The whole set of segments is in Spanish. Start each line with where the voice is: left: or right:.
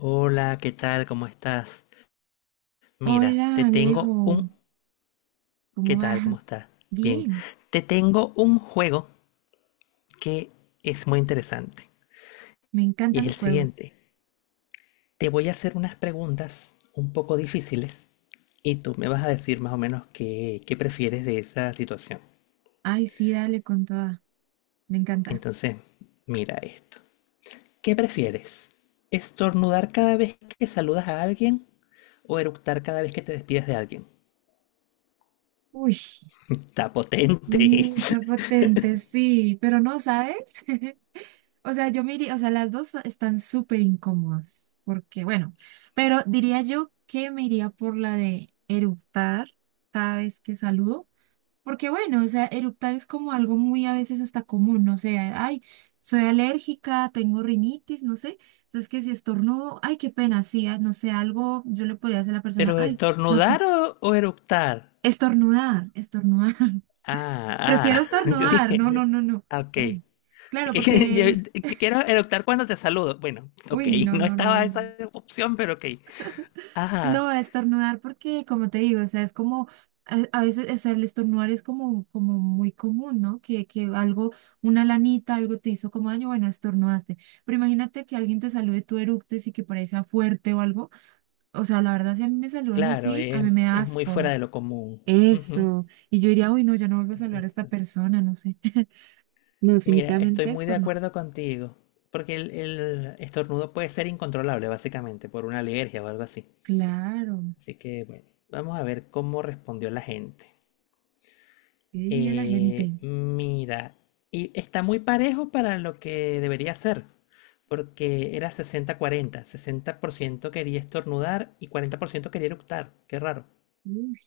left: Hola, ¿qué tal? ¿Cómo estás? Mira,
right: Hola, Alejo,
left: ¿Qué
right: ¿cómo
left: tal? ¿Cómo
right: vas?
left: estás? Bien.
right: Bien,
left: Te tengo un juego que es muy interesante.
right: me
left: Y
right: encantan
left: es el
right: los juegos.
left: siguiente. Te voy a hacer unas preguntas un poco difíciles y tú me vas a decir más o menos qué prefieres de esa situación.
right: Ay, sí, dale con toda, me encanta.
left: Entonces, mira esto. ¿Qué prefieres? ¿Estornudar cada vez que saludas a alguien o eructar cada vez que te despides de alguien?
right: Uy,
left: Está potente.
right: qué potente, sí, pero no, ¿sabes? O sea, yo me iría, o sea, las dos están súper incómodas, porque bueno, pero diría yo que me iría por la de eructar cada vez que saludo. Porque bueno, o sea, eructar es como algo muy a veces hasta común, no sé, ay, soy alérgica, tengo rinitis, no sé. Entonces que si estornudo, ay, qué pena, sí, ah, no sé, algo yo le podría decir a la persona,
left: ¿Pero
right: ay, no
left: estornudar
right: sé,
left: o eructar?
right: estornudar, estornudar.
left: Ah,
right: Prefiero
left: ah, yo
right: estornudar,
left: dije,
right: no, no, no, no.
left: ah, ok.
right: Uy, claro,
left: Que Yo,
right: porque,
left: yo quiero eructar cuando te saludo. Bueno, ok,
right: uy, no,
left: no
right: no,
left: estaba
right: no, no.
left: esa opción, pero ok. Ah,
right: No, estornudar porque, como te digo, o sea, es como, a veces, o sea, el estornudar es como muy común, ¿no? Que algo, una lanita, algo te hizo como daño, bueno, estornudaste. Pero imagínate que alguien te salude, tú eructes y que por ahí sea fuerte o algo. O sea, la verdad, si a mí me saludan
left: claro,
right: así, a
left: es,
right: mí me da
left: es muy fuera
right: asco.
left: de lo común. Ujú,
right: Eso. Y yo diría, uy, no, ya no vuelvo a saludar a esta
left: exacto.
right: persona, no sé. No,
left: Mira, estoy
right: definitivamente
left: muy de
right: estornudar.
left: acuerdo contigo, porque el estornudo puede ser incontrolable, básicamente, por una alergia o algo así.
right: Claro,
left: Así que, bueno, vamos a ver cómo respondió la gente.
right: ¿qué diría la gente?
left: Mira, y está muy parejo para lo que debería ser, porque era 60-40, 60% quería estornudar y 40% quería eructar, qué raro,
right: Uy,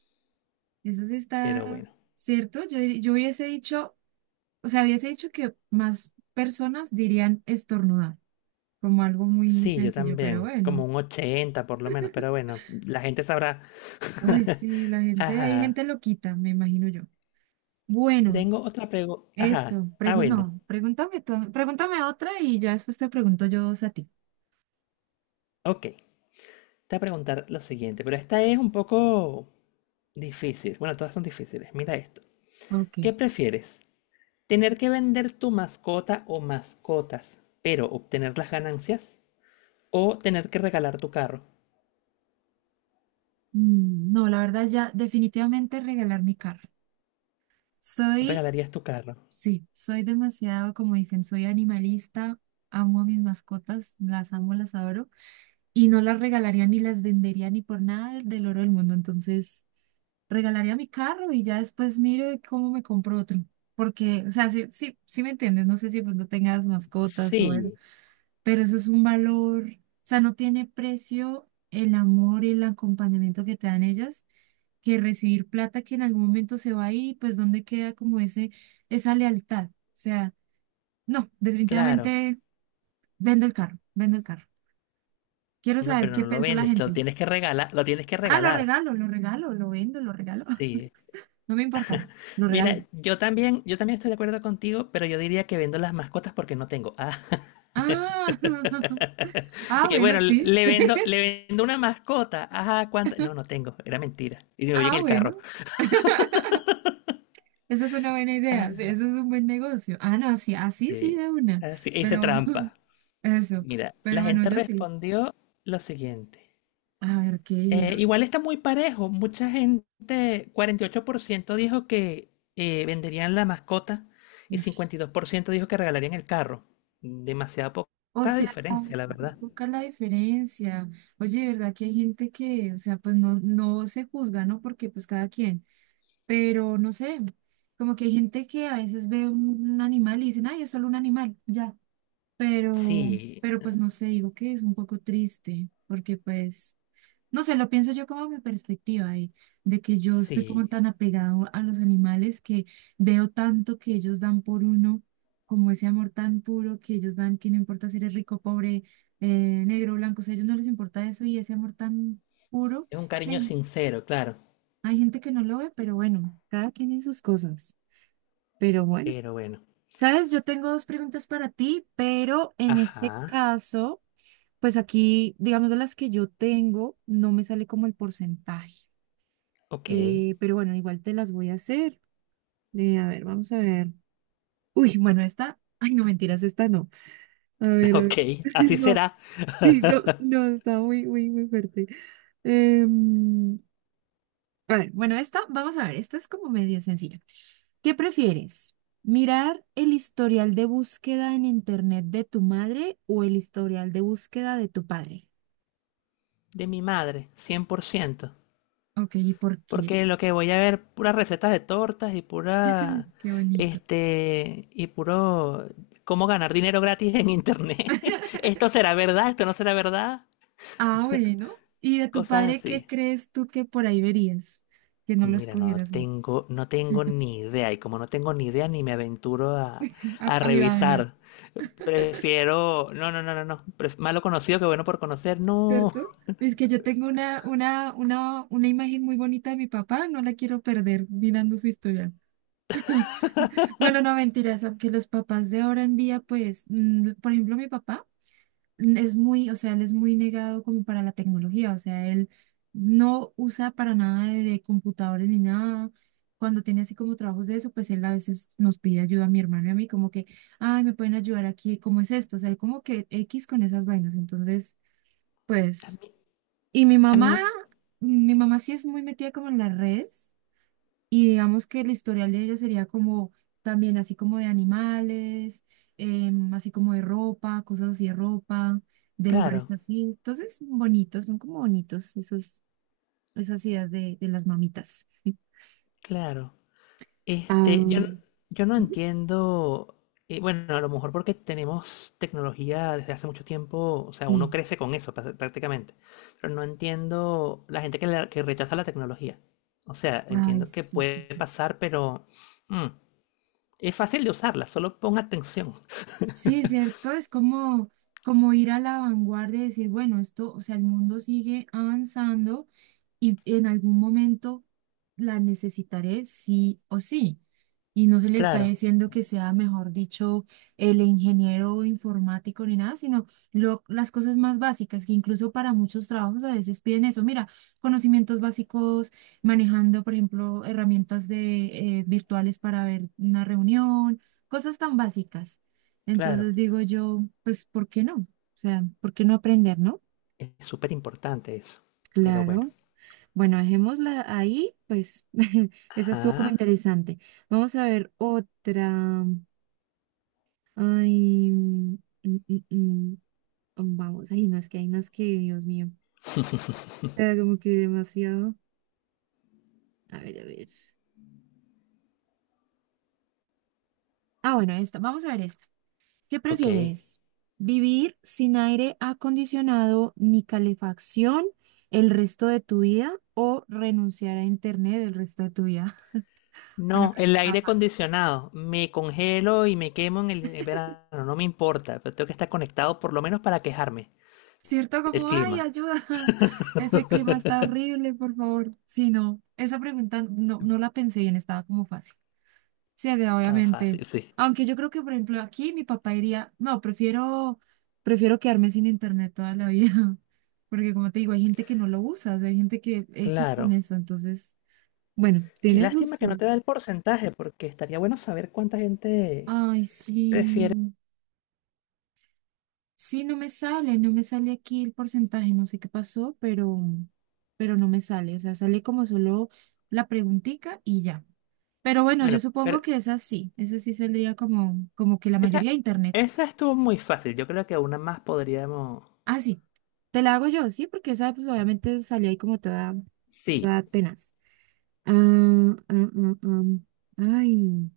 right: eso sí
left: pero
right: está.
left: bueno.
right: ¿Cierto? Yo hubiese dicho O sea, hubiese dicho que más personas dirían estornudar, como algo muy
left: Sí, yo
right: sencillo, pero
left: también,
right: bueno.
left: como un 80 por lo menos, pero bueno, la gente sabrá.
right: Uy, sí, la gente, hay
left: Ajá.
right: gente loquita, me imagino yo.
left: Te
right: Bueno,
left: Tengo otra pregunta. Ajá.
right: eso,
left: Ah, bueno.
right: no, pregúntame otra y ya después te pregunto yo dos a ti.
left: Ok. Te voy a preguntar lo siguiente, pero esta es un poco difícil. Bueno, todas son difíciles. Mira esto.
right: Ok.
left: ¿Qué prefieres? Tener que vender tu mascota o mascotas, pero obtener las ganancias. O tener que regalar tu carro.
right: No, la verdad ya definitivamente regalar mi carro. Soy,
left: ¿Regalarías tu carro?
right: sí, soy demasiado, como dicen, soy animalista, amo a mis mascotas, las amo, las adoro. Y no las regalaría ni las vendería ni por nada del oro del mundo. Entonces, regalaría mi carro y ya después miro de cómo me compro otro. Porque, o sea, sí, sí, sí me entiendes, no sé si pues no tengas mascotas o eso,
left: Sí,
right: pero eso es un valor, o sea, no tiene precio el amor y el acompañamiento que te dan ellas, que recibir plata que en algún momento se va a ir pues dónde queda como esa lealtad. O sea, no,
left: claro.
right: definitivamente vendo el carro, vendo el carro. Quiero
left: No,
right: saber
left: pero
right: qué
left: no lo
right: pensó la
left: vendes, lo
right: gente.
left: tienes que regalar, lo tienes que
right: Ah, lo
left: regalar.
right: regalo, lo regalo, lo vendo, lo regalo.
left: Sí.
right: No me importa, lo
left: Mira,
right: regalo.
left: yo también estoy de acuerdo contigo, pero yo diría que vendo las mascotas porque no tengo. Ah,
right: Ah,
left: y
right: ah,
left: que
right: bueno,
left: bueno,
right: sí.
left: le vendo una mascota. Ajá, ¿cuánto? No, no tengo, era mentira. Y digo, voy en
right: Ah,
left: el carro.
right: bueno, esa es una buena idea. Sí, ese
left: Ah,
right: es un buen negocio. Ah, no, sí, así sí, sí,
left: sí.
right: de una.
left: Así, hice
right: Pero
left: trampa.
right: eso,
left: Mira, la
right: pero bueno,
left: gente
right: yo sí.
left: respondió lo siguiente.
right: A ver, ¿qué dijeron?
left: Igual está muy parejo. Mucha gente, 48% dijo que venderían la mascota y
right: Uy,
left: 52% dijo que regalarían el carro. Demasiada po-
right: o
left: poca
right: sea,
left: diferencia, la verdad.
right: poca la diferencia. Oye, de verdad que hay gente que, o sea, pues no, no se juzga, ¿no? Porque pues cada quien. Pero no sé, como que hay gente que a veces ve un animal y dicen, ay, es solo un animal, ya. Pero,
left: Sí,
right: pero pues no sé, digo que es un poco triste, porque pues, no sé, lo pienso yo como mi perspectiva de, que yo estoy como
left: sí.
right: tan apegado a los animales que veo tanto que ellos dan por uno, como ese amor tan puro que ellos dan, que no importa si eres rico, pobre, negro, blanco, o sea, a ellos no les importa eso y ese amor tan puro
left: Es un
right: que
left: cariño
right: hay,
left: sincero, claro.
right: hay gente que no lo ve, pero bueno, cada quien en sus cosas. Pero bueno,
left: Pero bueno.
right: sabes, yo tengo dos preguntas para ti, pero en este
left: Ajá,
right: caso, pues aquí, digamos, de las que yo tengo, no me sale como el porcentaje.
left: ok.
right: Eh, pero bueno, igual te las voy a hacer. A ver, vamos a ver. Uy, bueno, esta, ay, no, mentiras, esta no. A ver, a
left: Ok,
right: ver.
left: así
right: No,
left: será.
right: sí, no, no, está muy, muy, muy fuerte. Em, a ver, bueno, esta, vamos a ver, esta es como medio sencilla. ¿Qué prefieres? ¿Mirar el historial de búsqueda en internet de tu madre o el historial de búsqueda de tu padre?
left: De mi madre, 100%.
right: Ok, ¿y por qué?
left: Porque lo que voy a ver, puras recetas de tortas y pura,
right: Qué bonito.
left: y puro, cómo ganar dinero gratis en internet. Esto será verdad, esto no será verdad,
right: Ah, bueno. ¿Y de tu
left: cosas
right: padre qué
left: así.
right: crees tú que por ahí verías? Que no lo
left: Mira, no
right: escogieras.
left: tengo, no tengo ni idea y como no tengo ni idea ni me aventuro a,
right: Ah,
left: a
right: ahí va una,
left: revisar. Prefiero, no, no, no, no, no, malo conocido que bueno por conocer. No,
right: ¿cierto? Es que yo tengo una imagen muy bonita de mi papá, no la quiero perder mirando su historial. Bueno, no mentiras, aunque los papás de ahora en día, pues, por ejemplo, mi papá. Es muy, o sea, él es muy negado como para la tecnología, o sea, él no usa para nada de, computadores ni nada. Cuando tiene así como trabajos de eso, pues él a veces nos pide ayuda a mi hermano y a mí, como que, ay, me pueden ayudar aquí, ¿cómo es esto? O sea, él como que X con esas vainas. Entonces,
left: a
right: pues,
left: mí,
right: y mi
left: a
right: mamá,
left: mí,
right: mi mamá sí es muy metida como en las redes. Y digamos que el historial de ella sería como también así como de animales, así como de ropa, cosas así de ropa, de lugares
left: claro,
right: así. Entonces, bonitos, son como bonitos esas ideas de, las mamitas.
left: claro. Este, yo,
right: Ah,
left: n- yo no entiendo, bueno, a lo mejor porque tenemos tecnología desde hace mucho tiempo, o sea, uno
right: sí,
left: crece con eso prácticamente, pero no entiendo la gente que, que rechaza la tecnología. O sea,
right: ay,
left: entiendo que
right: sí, sí,
left: puede
right: sí.
left: pasar, pero mm, es fácil de usarla, solo pon atención.
right: Sí, cierto, es como ir a la vanguardia y decir, bueno, esto, o sea, el mundo sigue avanzando y en algún momento la necesitaré sí o sí. Y no se le está
left: Claro,
right: diciendo que sea, mejor dicho, el ingeniero informático ni nada, sino las cosas más básicas, que incluso para muchos trabajos a veces piden eso. Mira, conocimientos básicos, manejando, por ejemplo, herramientas de, virtuales para ver una reunión, cosas tan básicas.
left: claro,
right: Entonces digo yo, pues, ¿por qué no? O sea, ¿por qué no aprender, no?
left: es súper importante eso, pero bueno.
right: Claro. Bueno, dejémosla ahí, pues, esa estuvo como
left: Ah,
right: interesante. Vamos a ver otra. Ay, mm, mm, vamos, ay, no, es que hay unas que, Dios mío, o sea, como que demasiado. A ver, a ver. Ah, bueno, esta, vamos a ver esta. ¿Qué
left: ok.
right: prefieres? ¿Vivir sin aire acondicionado ni calefacción el resto de tu vida o renunciar a internet el resto de tu vida? Bueno,
left: No,
right: creo que
left: el
right: está
left: aire
right: fácil.
left: acondicionado. Me congelo y me quemo en el en verano. No me importa, pero tengo que estar conectado por lo menos para quejarme
right: ¿Cierto?
left: del
right: Como, ay,
left: clima.
right: ayuda, ese clima está horrible, por favor. Sí, no, esa pregunta no, no la pensé bien, estaba como fácil. Sí, o sea,
left: Estaba
right: obviamente.
left: fácil, sí.
right: Aunque yo creo que, por ejemplo, aquí mi papá diría, no, prefiero quedarme sin internet toda la vida. Porque como te digo, hay gente que no lo usa, o sea, hay gente que X con
left: Claro.
right: eso. Entonces, bueno,
left: Qué
right: tiene sus...
left: lástima que no
right: sus-
left: te da el porcentaje, porque estaría bueno saber cuánta gente
right: Ay,
left: prefiere.
right: sí. Sí, no me sale aquí el porcentaje, no sé qué pasó, pero no me sale. O sea, sale como solo la preguntica y ya. Pero bueno, yo
left: Bueno,
right: supongo
left: pero
right: que es así. Esa sí saldría como, que la
left: esa,
right: mayoría de internet.
left: esa estuvo muy fácil. Yo creo que una más podríamos.
right: Ah, sí, te la hago yo, sí, porque esa pues obviamente salí ahí como toda,
left: Sí,
right: toda tenaz. Ah, ah, ah, ah. Ay,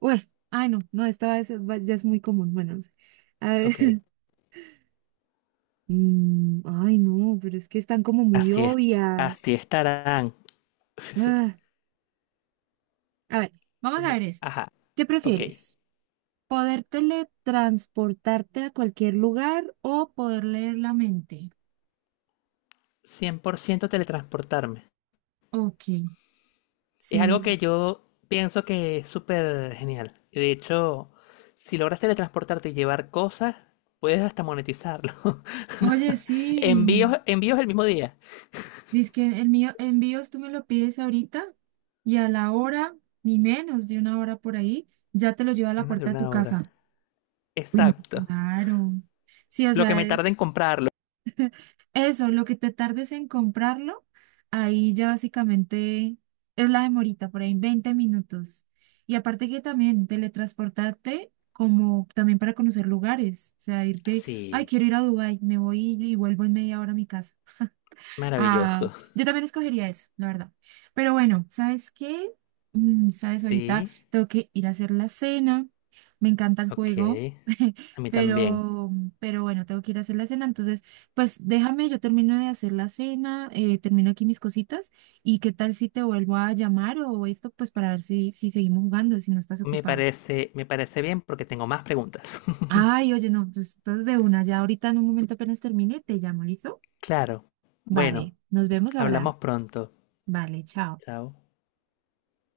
right: bueno, ay no, no, esta va. Ya es muy común, bueno, no sé. A ver,
left: ok.
right: ay no, pero es que están como muy
left: Así es. Así
right: obvias.
left: estarán.
right: Ah, a ver, vamos a ver esta.
left: Ajá.
right: ¿Qué
left: Ok.
right: prefieres? ¿Poder teletransportarte a cualquier lugar o poder leer la mente?
left: 100% teletransportarme.
right: Ok,
left: Es algo
right: sí.
left: que yo pienso que es súper genial. Y de hecho, si logras teletransportarte y llevar cosas, puedes hasta monetizarlo.
right: Oye,
left: Envíos,
right: sí.
left: envíos el mismo día.
right: Dice que el mío, envíos tú me lo pides ahorita y a la hora, ni menos de una hora por ahí, ya te lo lleva a la
left: Menos de
right: puerta de tu
left: una hora.
right: casa. Uy, no,
left: Exacto.
right: claro. Sí, o
left: Lo que
right: sea,
left: me tarda en comprarlo.
right: eso, lo que te tardes en comprarlo, ahí ya básicamente es la demorita, por ahí 20 minutos. Y aparte que también teletransportarte como también para conocer lugares, o sea, irte, ay,
left: Sí,
right: quiero ir a Dubái, me voy y vuelvo en media hora a mi casa. Ah,
left: maravilloso.
right: yo también escogería eso, la verdad. Pero bueno, ¿sabes qué? ¿Sabes? Ahorita
left: Sí,
right: tengo que ir a hacer la cena. Me encanta el juego,
left: ok. A mí también.
right: pero, pero bueno, tengo que ir a hacer la cena. Entonces, pues déjame, yo termino de hacer la cena, termino aquí mis cositas. ¿Y qué tal si te vuelvo a llamar o esto, pues para ver si seguimos jugando, si no estás
left: Me
right: ocupado?
left: parece, me parece bien porque tengo más preguntas.
right: Ay, oye, no, pues entonces de una, ya ahorita en un momento apenas termine, te llamo, ¿listo?
left: Claro. Bueno,
right: Vale, nos vemos ahora.
left: hablamos pronto.
right: Vale, chao.
left: Chao.